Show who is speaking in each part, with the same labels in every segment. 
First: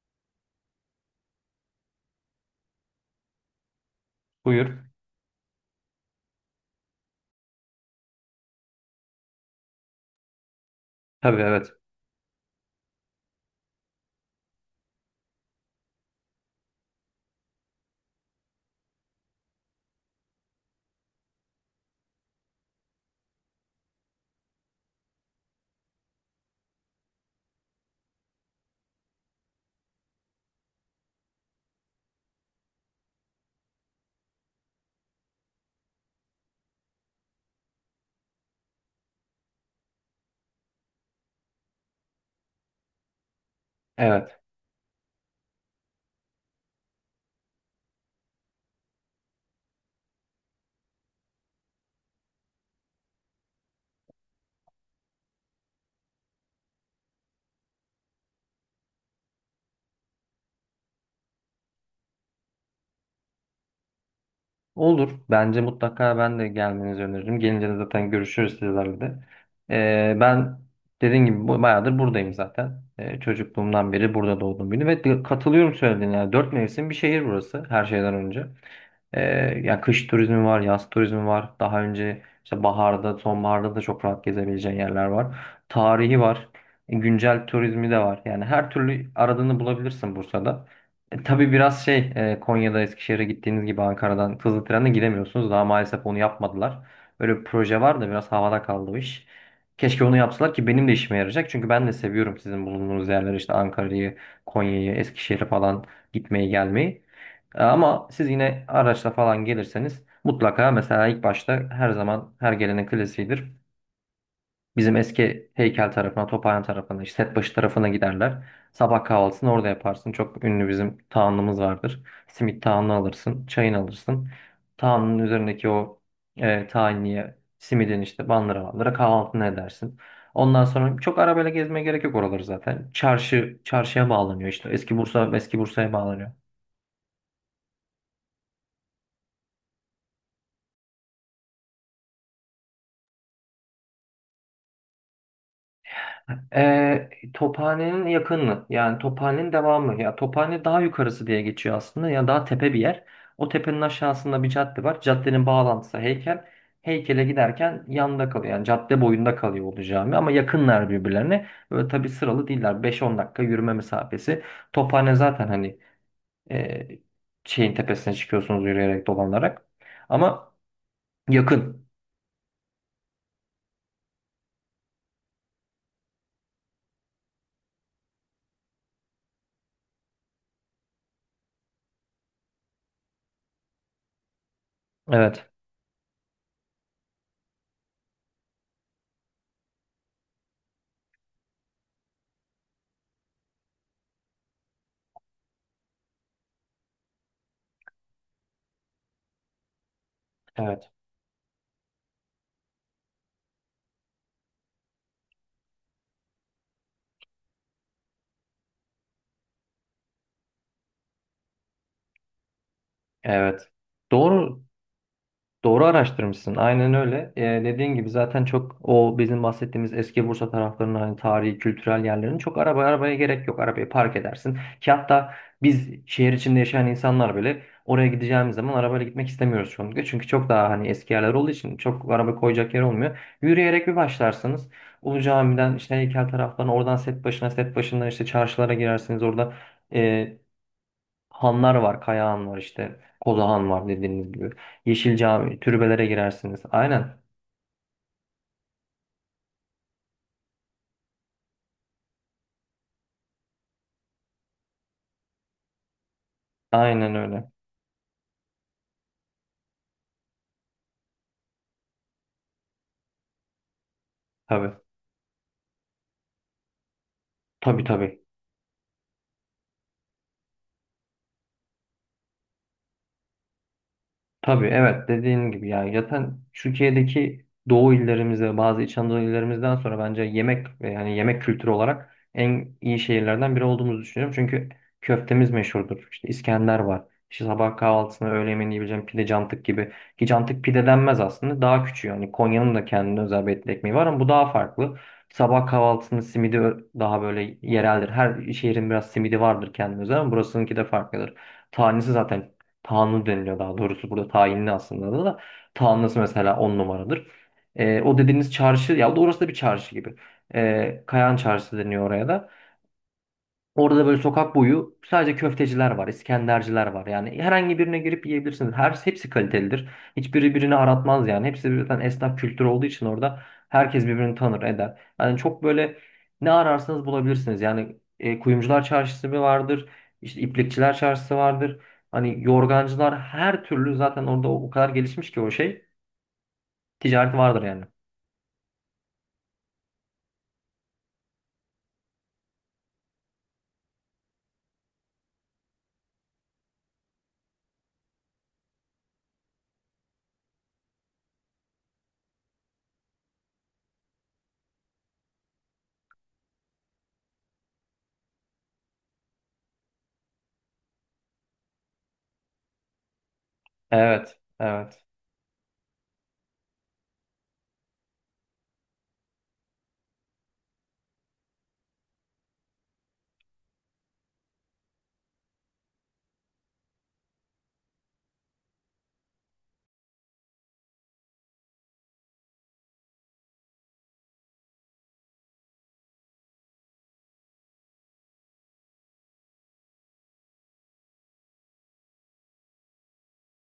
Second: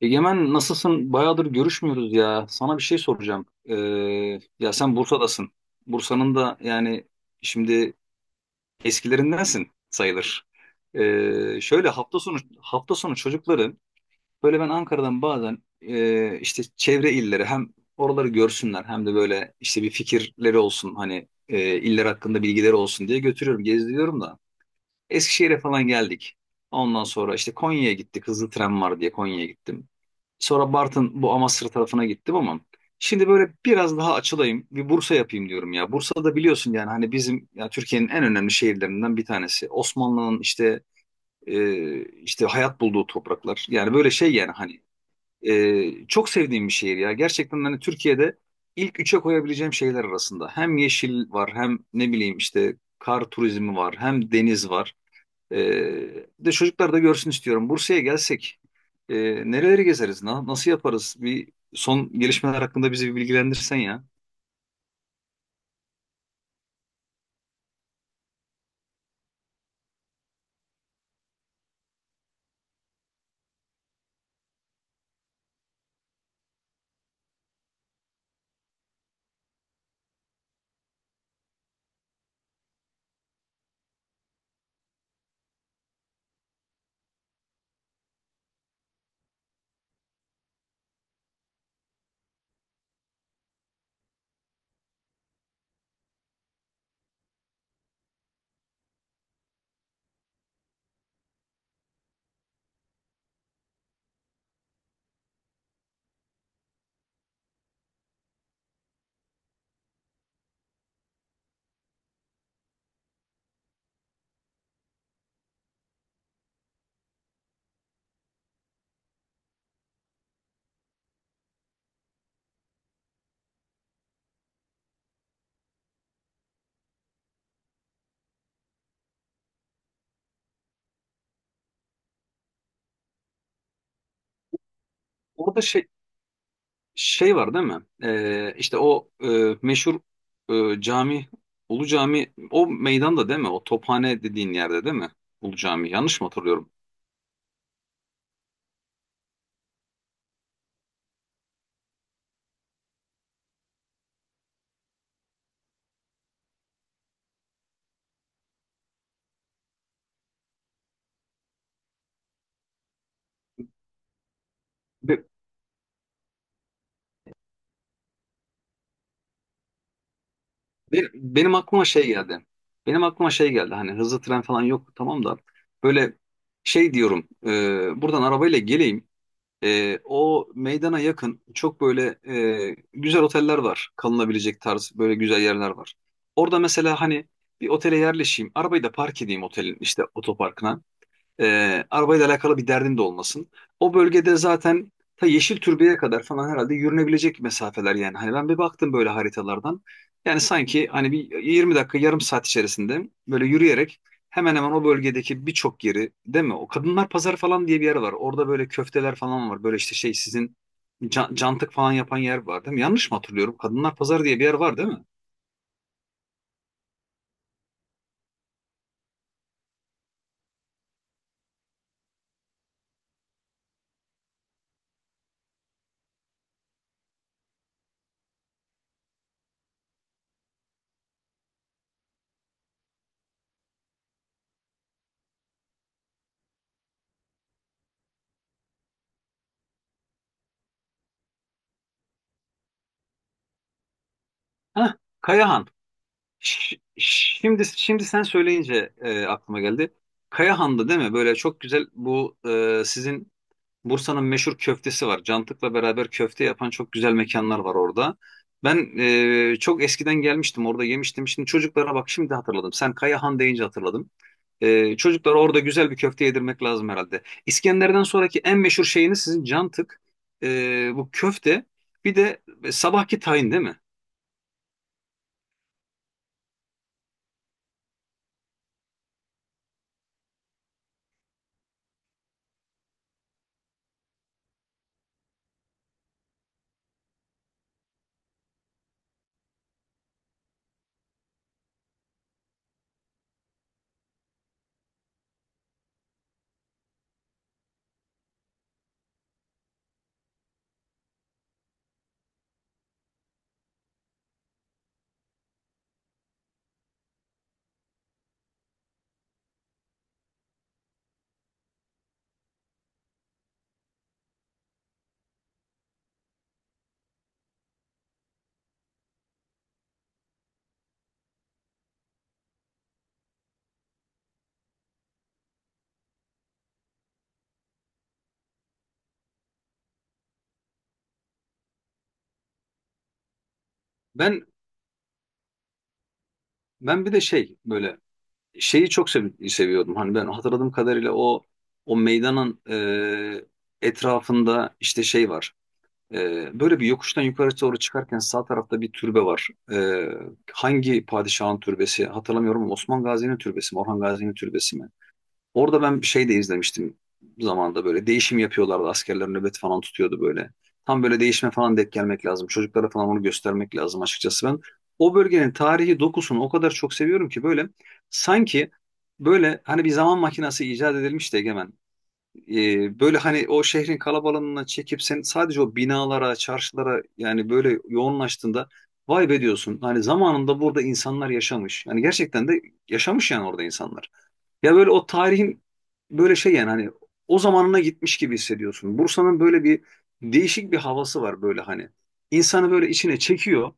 Speaker 1: Egemen nasılsın? Bayağıdır görüşmüyoruz ya. Sana bir şey soracağım. Ya
Speaker 2: Buyur.
Speaker 1: sen Bursa'dasın. Bursa'nın da şimdi eskilerindensin sayılır.
Speaker 2: Tabii evet.
Speaker 1: Şöyle hafta sonu hafta sonu çocukları böyle ben Ankara'dan bazen işte çevre illeri hem oraları görsünler hem de böyle işte bir fikirleri olsun hani iller hakkında bilgileri olsun diye götürüyorum, gezdiriyorum da. Eskişehir'e falan geldik. Ondan sonra işte Konya'ya gittik. Hızlı tren var diye Konya'ya gittim. Sonra Bartın, bu Amasra tarafına gittim ama şimdi böyle biraz daha açılayım. Bir Bursa yapayım diyorum ya. Bursa'da biliyorsun yani hani bizim, ya Türkiye'nin en önemli şehirlerinden bir tanesi. Osmanlı'nın işte hayat bulduğu topraklar. Yani böyle şey
Speaker 2: Evet.
Speaker 1: yani hani çok sevdiğim bir şehir ya. Gerçekten hani Türkiye'de ilk üçe koyabileceğim şehirler arasında. Hem yeşil var, hem ne bileyim işte kar turizmi var, hem deniz var. De çocuklar da görsün istiyorum. Bursa'ya gelsek e, nereleri gezeriz? Nasıl yaparız? Bir son gelişmeler hakkında bizi bir bilgilendirsen ya.
Speaker 2: Olur. Bence mutlaka ben de gelmenizi öneririm. Gelince de zaten görüşürüz sizlerle de. Ben dediğim gibi bayağıdır buradayım zaten. Çocukluğumdan beri burada doğdum büyüdüm. Ve katılıyorum söylediğine. Yani dört mevsim bir şehir burası her şeyden önce. Ya kış turizmi var, yaz turizmi var. Daha önce işte baharda, sonbaharda da çok rahat gezebileceğin yerler var. Tarihi var. Güncel turizmi de var. Yani her türlü aradığını bulabilirsin Bursa'da. Tabii biraz şey Konya'da Eskişehir'e gittiğiniz gibi Ankara'dan hızlı trenle gidemiyorsunuz. Daha maalesef onu yapmadılar. Öyle bir proje var da biraz havada kaldı o iş. Keşke onu yapsalar ki benim de işime yarayacak. Çünkü ben de seviyorum sizin bulunduğunuz yerleri işte Ankara'yı, Konya'yı, Eskişehir'i falan gitmeyi gelmeyi. Ama siz yine araçla falan gelirseniz mutlaka mesela ilk başta her zaman her gelenin klasiğidir. Bizim eski heykel tarafına, Tophane'nin tarafına, işte Setbaşı tarafına giderler. Sabah kahvaltısını orada yaparsın. Çok ünlü bizim tahanlımız vardır. Simit tahanını alırsın, çayını alırsın. Tahanının üzerindeki o tahinliye, simidin işte bandıra bandıra kahvaltını edersin. Ondan sonra çok arabayla gezmeye gerek yok oraları zaten. Çarşı, çarşıya bağlanıyor işte. Eski Bursa, eski
Speaker 1: Orada şey
Speaker 2: Bursa'ya bağlanıyor.
Speaker 1: şey var değil mi? İşte o meşhur cami, Ulu Cami, o meydanda değil mi? O Tophane dediğin yerde değil mi? Ulu Cami. Yanlış mı hatırlıyorum?
Speaker 2: Tophane'nin yakını yani Tophane'nin devamı ya Tophane daha yukarısı diye geçiyor aslında ya daha tepe bir yer. O tepenin aşağısında bir cadde var. Caddenin bağlantısı heykel. Heykele giderken yanında kalıyor. Yani cadde boyunda kalıyor oldu cami ama yakınlar birbirlerine. Böyle tabii sıralı değiller. Beş on dakika yürüme mesafesi. Tophane
Speaker 1: Be-
Speaker 2: zaten hani e, şeyin tepesine çıkıyorsunuz yürüyerek dolanarak. Ama
Speaker 1: Benim
Speaker 2: yakın.
Speaker 1: aklıma şey geldi. Benim aklıma şey geldi. Hani hızlı tren falan yok tamam da böyle şey diyorum. Buradan arabayla geleyim. O meydana yakın çok böyle güzel oteller var. Kalınabilecek tarz böyle güzel
Speaker 2: Evet.
Speaker 1: yerler var. Orada mesela hani bir otele yerleşeyim. Arabayı da park edeyim otelin işte otoparkına. E, arabayla alakalı bir derdin de olmasın. O bölgede zaten ta Yeşil Türbe'ye kadar falan herhalde yürünebilecek mesafeler yani. Hani ben bir baktım böyle haritalardan. Yani sanki
Speaker 2: Evet.
Speaker 1: hani bir 20 dakika, yarım saat içerisinde böyle yürüyerek hemen hemen o bölgedeki birçok yeri, değil mi? O Kadınlar Pazarı falan diye bir yer var. Orada böyle köfteler falan var. Böyle işte şey sizin cantık falan yapan yer var değil mi? Yanlış mı hatırlıyorum?
Speaker 2: Evet.
Speaker 1: Kadınlar Pazarı diye bir yer
Speaker 2: Doğru
Speaker 1: var değil mi?
Speaker 2: Doğru araştırmışsın. Aynen öyle. Dediğin gibi zaten çok o bizim bahsettiğimiz eski Bursa taraflarının hani tarihi, kültürel yerlerin çok araba arabaya gerek yok. Arabayı park edersin. Ki hatta biz şehir içinde yaşayan insanlar bile oraya gideceğimiz zaman arabayla gitmek istemiyoruz çoğunlukla. Çünkü çok daha hani eski yerler olduğu için çok araba koyacak yer olmuyor. Yürüyerek bir başlarsınız. Ulu Cami'den işte heykel taraftan oradan set başına set başından işte çarşılara girersiniz. Orada Hanlar var, Kaya Han var işte. Koza Han var dediğiniz gibi.
Speaker 1: Heh,
Speaker 2: Yeşil Cami,
Speaker 1: Kayahan.
Speaker 2: türbelere girersiniz. Aynen.
Speaker 1: Şimdi sen söyleyince aklıma geldi. Kayahan'da değil mi? Böyle çok güzel bu sizin Bursa'nın meşhur köftesi var. Cantık'la beraber köfte yapan çok güzel
Speaker 2: Aynen öyle.
Speaker 1: mekanlar var orada. Ben çok eskiden gelmiştim, orada yemiştim. Şimdi çocuklara, bak şimdi hatırladım. Sen Kayahan deyince hatırladım.
Speaker 2: Tabii.
Speaker 1: E, çocuklara orada güzel bir köfte yedirmek lazım herhalde.
Speaker 2: Tabii
Speaker 1: İskender'den
Speaker 2: tabii.
Speaker 1: sonraki en meşhur şeyiniz sizin Cantık. E, bu köfte bir de sabahki tayin değil mi?
Speaker 2: Tabii evet dediğin gibi ya zaten Türkiye'deki Doğu illerimize bazı İç Anadolu illerimizden sonra bence yemek yani yemek kültürü olarak en iyi şehirlerden biri olduğumuzu düşünüyorum. Çünkü köftemiz meşhurdur. İşte İskender var. İşte sabah kahvaltısına öğle yemeğini yiyebileceğim pide cantık gibi. Ki cantık pide denmez aslında. Daha küçüğü. Yani Konya'nın da kendine özel etli ekmeği var ama bu daha farklı. Sabah kahvaltısının simidi daha böyle yereldir. Her şehrin biraz simidi vardır kendine özel ama burasınınki de farklıdır. Tanesi zaten Tanrı deniliyor daha doğrusu burada tayinli aslında da. Tanrısı mesela on numaradır. O dediğiniz çarşı ya orası da bir çarşı gibi. Kayan Çarşısı deniyor oraya da. Orada da böyle sokak boyu sadece köfteciler var, İskenderciler var. Yani herhangi birine girip yiyebilirsiniz. Her hepsi kalitelidir. Hiçbiri birini aratmaz yani. Hepsi birden esnaf kültürü olduğu için orada herkes birbirini tanır, eder. Yani çok böyle ne ararsanız bulabilirsiniz. Yani kuyumcular çarşısı bir vardır. İşte iplikçiler çarşısı vardır. Hani yorgancılar her türlü zaten
Speaker 1: Ben
Speaker 2: orada o kadar gelişmiş ki o şey
Speaker 1: ben bir de
Speaker 2: ticareti
Speaker 1: şey
Speaker 2: vardır yani.
Speaker 1: böyle şeyi çok seviyordum. Hani ben hatırladığım kadarıyla o meydanın etrafında işte şey var. E, böyle bir yokuştan yukarı doğru çıkarken sağ tarafta bir türbe var. E, hangi padişahın türbesi hatırlamıyorum ama Osman Gazi'nin türbesi mi, Orhan Gazi'nin türbesi mi? Orada ben şey de izlemiştim, zamanda böyle değişim yapıyorlardı. Askerler nöbet falan tutuyordu böyle. Tam böyle değişime falan denk gelmek lazım. Çocuklara falan onu göstermek lazım
Speaker 2: Evet,
Speaker 1: açıkçası ben.
Speaker 2: evet.
Speaker 1: O bölgenin tarihi dokusunu o kadar çok seviyorum ki böyle sanki böyle hani bir zaman makinesi icat edilmiş de, Egemen. Böyle hani o şehrin kalabalığına çekip sen sadece o binalara, çarşılara yani böyle yoğunlaştığında, vay be diyorsun. Hani zamanında burada insanlar yaşamış. Yani gerçekten de yaşamış yani orada insanlar. Ya böyle o tarihin böyle şey yani hani o zamanına gitmiş gibi hissediyorsun. Bursa'nın böyle bir değişik bir havası var böyle hani. İnsanı böyle içine çekiyor.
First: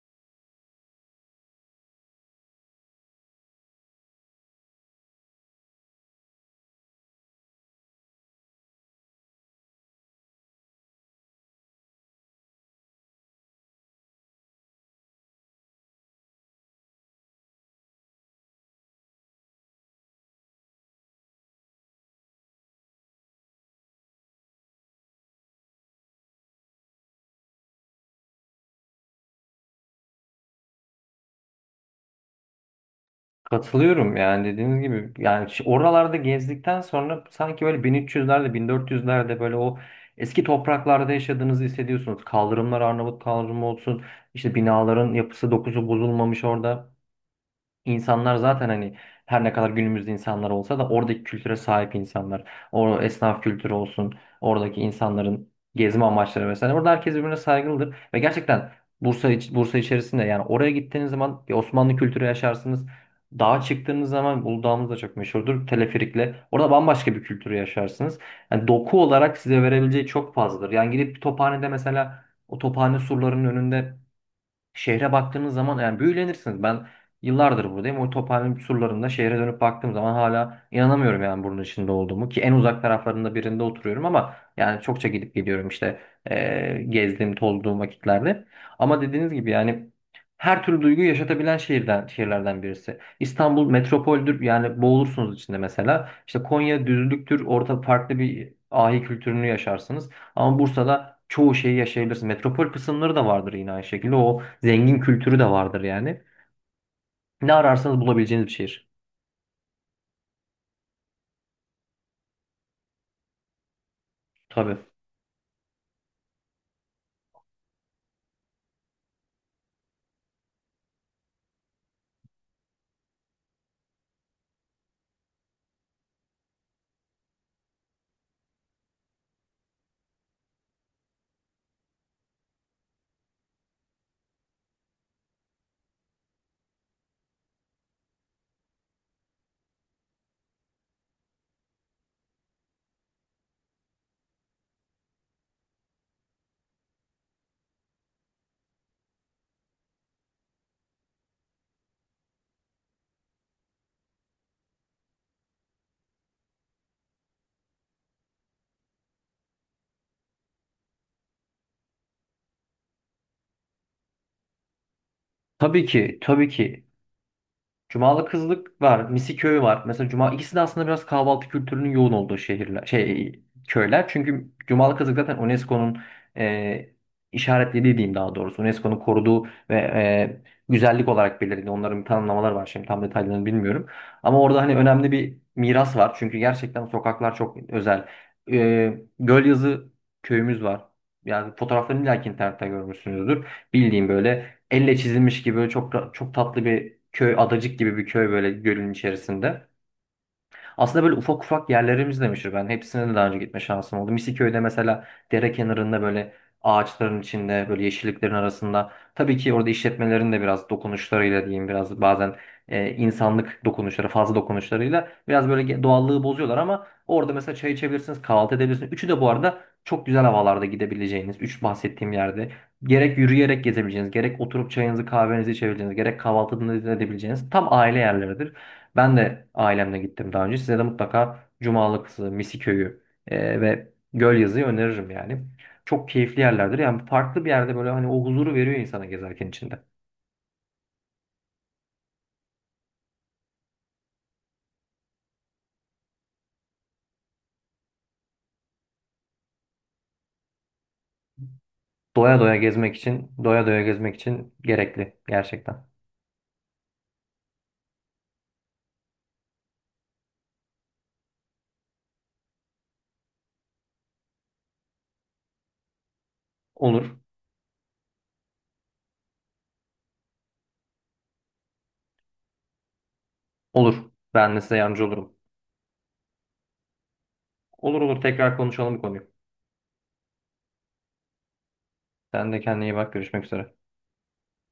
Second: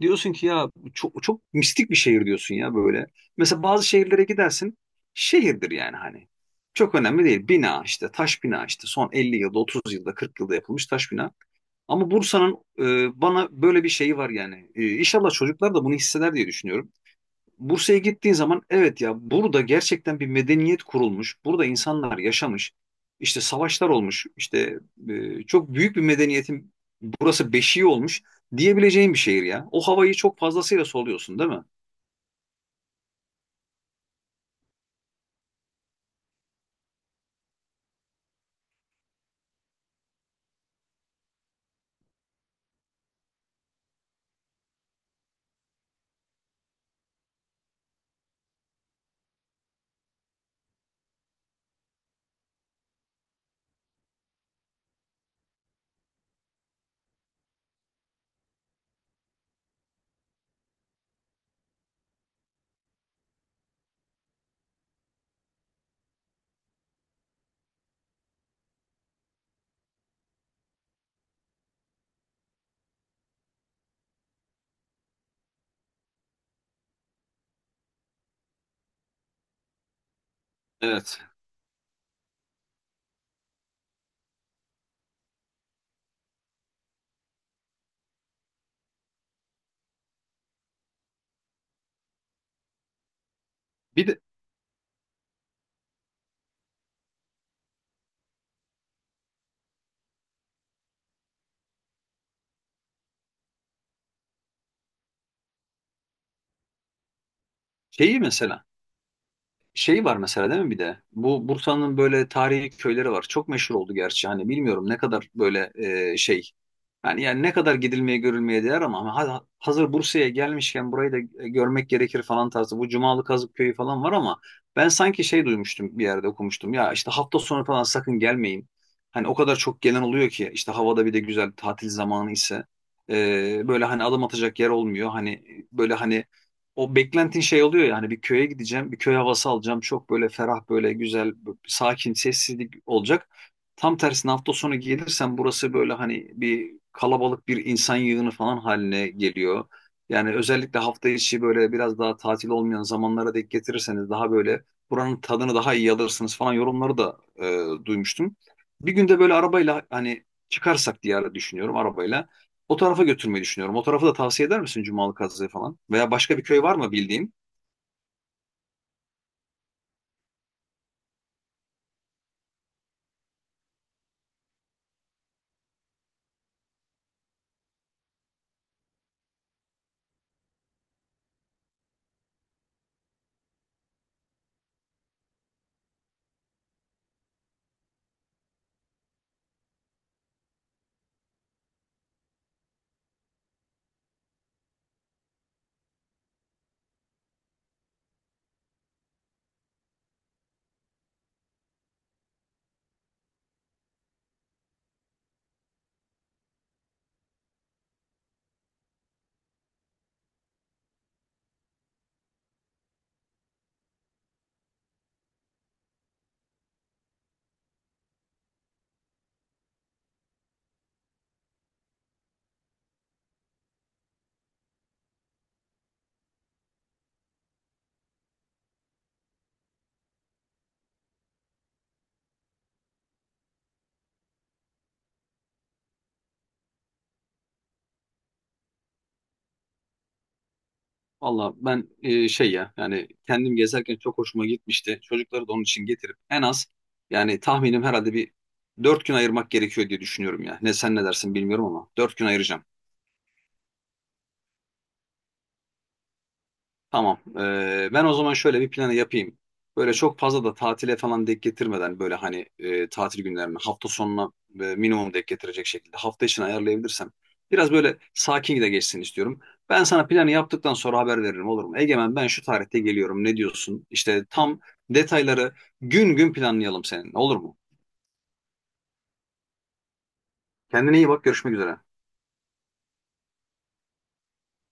Speaker 1: Diyorsun ki ya bu çok çok mistik bir şehir, diyorsun ya böyle. Mesela bazı şehirlere gidersin. Şehirdir yani hani. Çok önemli değil. Bina işte taş bina, işte son 50 yılda, 30 yılda, 40 yılda yapılmış taş bina. Ama Bursa'nın bana böyle bir şeyi var yani. E, İnşallah çocuklar da bunu hisseder diye düşünüyorum. Bursa'ya gittiğin zaman, evet ya, burada gerçekten bir medeniyet kurulmuş. Burada insanlar yaşamış. İşte savaşlar olmuş. İşte çok büyük bir medeniyetin burası beşiği olmuş diyebileceğin bir şehir ya. O havayı çok fazlasıyla soluyorsun değil mi?
Speaker 2: Katılıyorum yani dediğiniz gibi yani oralarda gezdikten sonra sanki böyle 1300'lerde 1400'lerde böyle o eski topraklarda yaşadığınızı hissediyorsunuz. Kaldırımlar Arnavut kaldırımı olsun işte binaların yapısı dokusu bozulmamış orada. İnsanlar zaten hani her ne kadar günümüzde insanlar olsa da oradaki kültüre sahip insanlar. O esnaf kültürü olsun, oradaki insanların gezme amaçları vesaire. Orada herkes birbirine saygılıdır ve gerçekten Bursa içerisinde yani oraya gittiğiniz zaman bir Osmanlı kültürü yaşarsınız. Dağa çıktığınız zaman Uludağ'ımız da çok meşhurdur. Teleferikle. Orada bambaşka bir kültürü yaşarsınız. Yani doku olarak size verebileceği çok fazladır. Yani gidip bir tophanede mesela o tophane surlarının önünde şehre baktığınız zaman yani büyülenirsiniz. Ben yıllardır buradayım. O Tophane'nin surlarında şehre dönüp baktığım zaman hala inanamıyorum
Speaker 1: Evet.
Speaker 2: yani bunun içinde olduğumu. Ki en uzak taraflarında birinde oturuyorum ama yani çokça gidip geliyorum işte gezdiğim, tolduğum vakitlerde. Ama dediğiniz gibi yani her türlü duyguyu yaşatabilen şehirden, şehirlerden birisi. İstanbul
Speaker 1: Bir de
Speaker 2: metropoldür yani boğulursunuz içinde mesela. İşte Konya düzlüktür orada farklı bir ahi kültürünü yaşarsınız. Ama Bursa'da çoğu şeyi yaşayabilirsin. Metropol kısımları da vardır yine aynı şekilde. O zengin kültürü de vardır yani. Ne ararsanız
Speaker 1: şeyi
Speaker 2: bulabileceğiniz bir
Speaker 1: mesela
Speaker 2: şehir.
Speaker 1: şey var mesela değil mi bir de? Bu Bursa'nın böyle tarihi köyleri var. Çok meşhur oldu gerçi. Hani
Speaker 2: Tabii.
Speaker 1: bilmiyorum ne kadar böyle şey. Yani ne kadar gidilmeye, görülmeye değer ama hazır Bursa'ya gelmişken burayı da görmek gerekir falan tarzı. Bu Cumalı Kazık Köyü falan var ama ben sanki şey duymuştum, bir yerde okumuştum. Ya işte hafta sonu falan sakın gelmeyin. Hani o kadar çok gelen oluyor ki işte havada, bir de güzel tatil zamanı ise böyle hani adım atacak yer olmuyor. Hani böyle hani o beklentin şey oluyor yani bir köye gideceğim, bir köy havası alacağım. Çok böyle ferah, böyle güzel, sakin, sessizlik olacak. Tam tersine hafta sonu gelirsen burası böyle hani bir kalabalık, bir insan yığını falan haline geliyor. Yani özellikle hafta içi böyle biraz daha tatil olmayan zamanlara denk getirirseniz daha böyle buranın tadını daha iyi alırsınız falan yorumları da duymuştum. Bir günde böyle arabayla hani çıkarsak diye düşünüyorum arabayla. O tarafa götürmeyi düşünüyorum. O tarafı da tavsiye eder misin, Cumalı Kazı'yı falan?
Speaker 2: Tabii
Speaker 1: Veya
Speaker 2: ki,
Speaker 1: başka bir
Speaker 2: tabii
Speaker 1: köy var
Speaker 2: ki
Speaker 1: mı bildiğin?
Speaker 2: Cumalı Kızlık var, Misiköy var. Mesela Cuma ikisi de aslında biraz kahvaltı kültürünün yoğun olduğu şehirler, şey köyler. Çünkü Cumalı Kızlık zaten UNESCO'nun e, işaretlediği diyeyim daha doğrusu. UNESCO'nun koruduğu ve güzellik olarak belirlediği onların bir tanımlamaları var. Şimdi tam detaylarını bilmiyorum. Ama orada hani önemli bir miras var. Çünkü gerçekten sokaklar çok özel. Gölyazı köyümüz var. Yani fotoğraflarını illa internette görmüşsünüzdür. Bildiğim böyle elle çizilmiş gibi böyle çok çok tatlı bir köy, adacık gibi bir köy böyle gölün içerisinde. Aslında böyle ufak ufak yerlerimiz de meşhur. Ben hepsine de daha önce gitme şansım oldu. Misiköy'de mesela dere kenarında böyle ağaçların içinde böyle yeşilliklerin arasında. Tabii ki orada işletmelerin de biraz dokunuşlarıyla diyeyim biraz bazen insanlık dokunuşları fazla dokunuşlarıyla biraz böyle doğallığı bozuyorlar ama orada mesela çay içebilirsiniz kahvaltı edebilirsiniz. Üçü de bu arada çok güzel havalarda gidebileceğiniz üç bahsettiğim yerde. Gerek yürüyerek gezebileceğiniz, gerek oturup çayınızı kahvenizi içebileceğiniz, gerek kahvaltı edebileceğiniz tam aile yerleridir. Ben de ailemle gittim daha önce. Size de mutlaka Cumalıksı, Misiköy'ü ve Gölyazı'yı öneririm yani. Çok keyifli yerlerdir. Yani farklı bir yerde böyle hani o huzuru veriyor insana gezerken içinde.
Speaker 1: Valla ben şey ya, yani kendim gezerken çok hoşuma gitmişti. Çocukları da onun için getirip en az yani tahminim herhalde bir dört gün ayırmak gerekiyor diye düşünüyorum ya. Ne, sen ne dersin bilmiyorum ama dört gün ayıracağım.
Speaker 2: Doya doya gezmek için gerekli gerçekten.
Speaker 1: Tamam. Ben o zaman şöyle bir planı yapayım. Böyle çok fazla da tatile falan denk getirmeden böyle hani tatil günlerine, hafta sonuna minimum denk getirecek şekilde hafta içine ayarlayabilirsem
Speaker 2: Olur,
Speaker 1: biraz böyle sakin de geçsin istiyorum. Ben sana planı yaptıktan sonra haber veririm, olur mu? Egemen, ben şu tarihte geliyorum, ne diyorsun?
Speaker 2: olur.
Speaker 1: İşte
Speaker 2: Ben de
Speaker 1: tam
Speaker 2: size yardımcı olurum.
Speaker 1: detayları gün gün planlayalım seninle, olur mu?
Speaker 2: Olur olur tekrar konuşalım bu konuyu.
Speaker 1: Kendine iyi bak, görüşmek üzere.
Speaker 2: Sen de kendine iyi bak. Görüşmek üzere.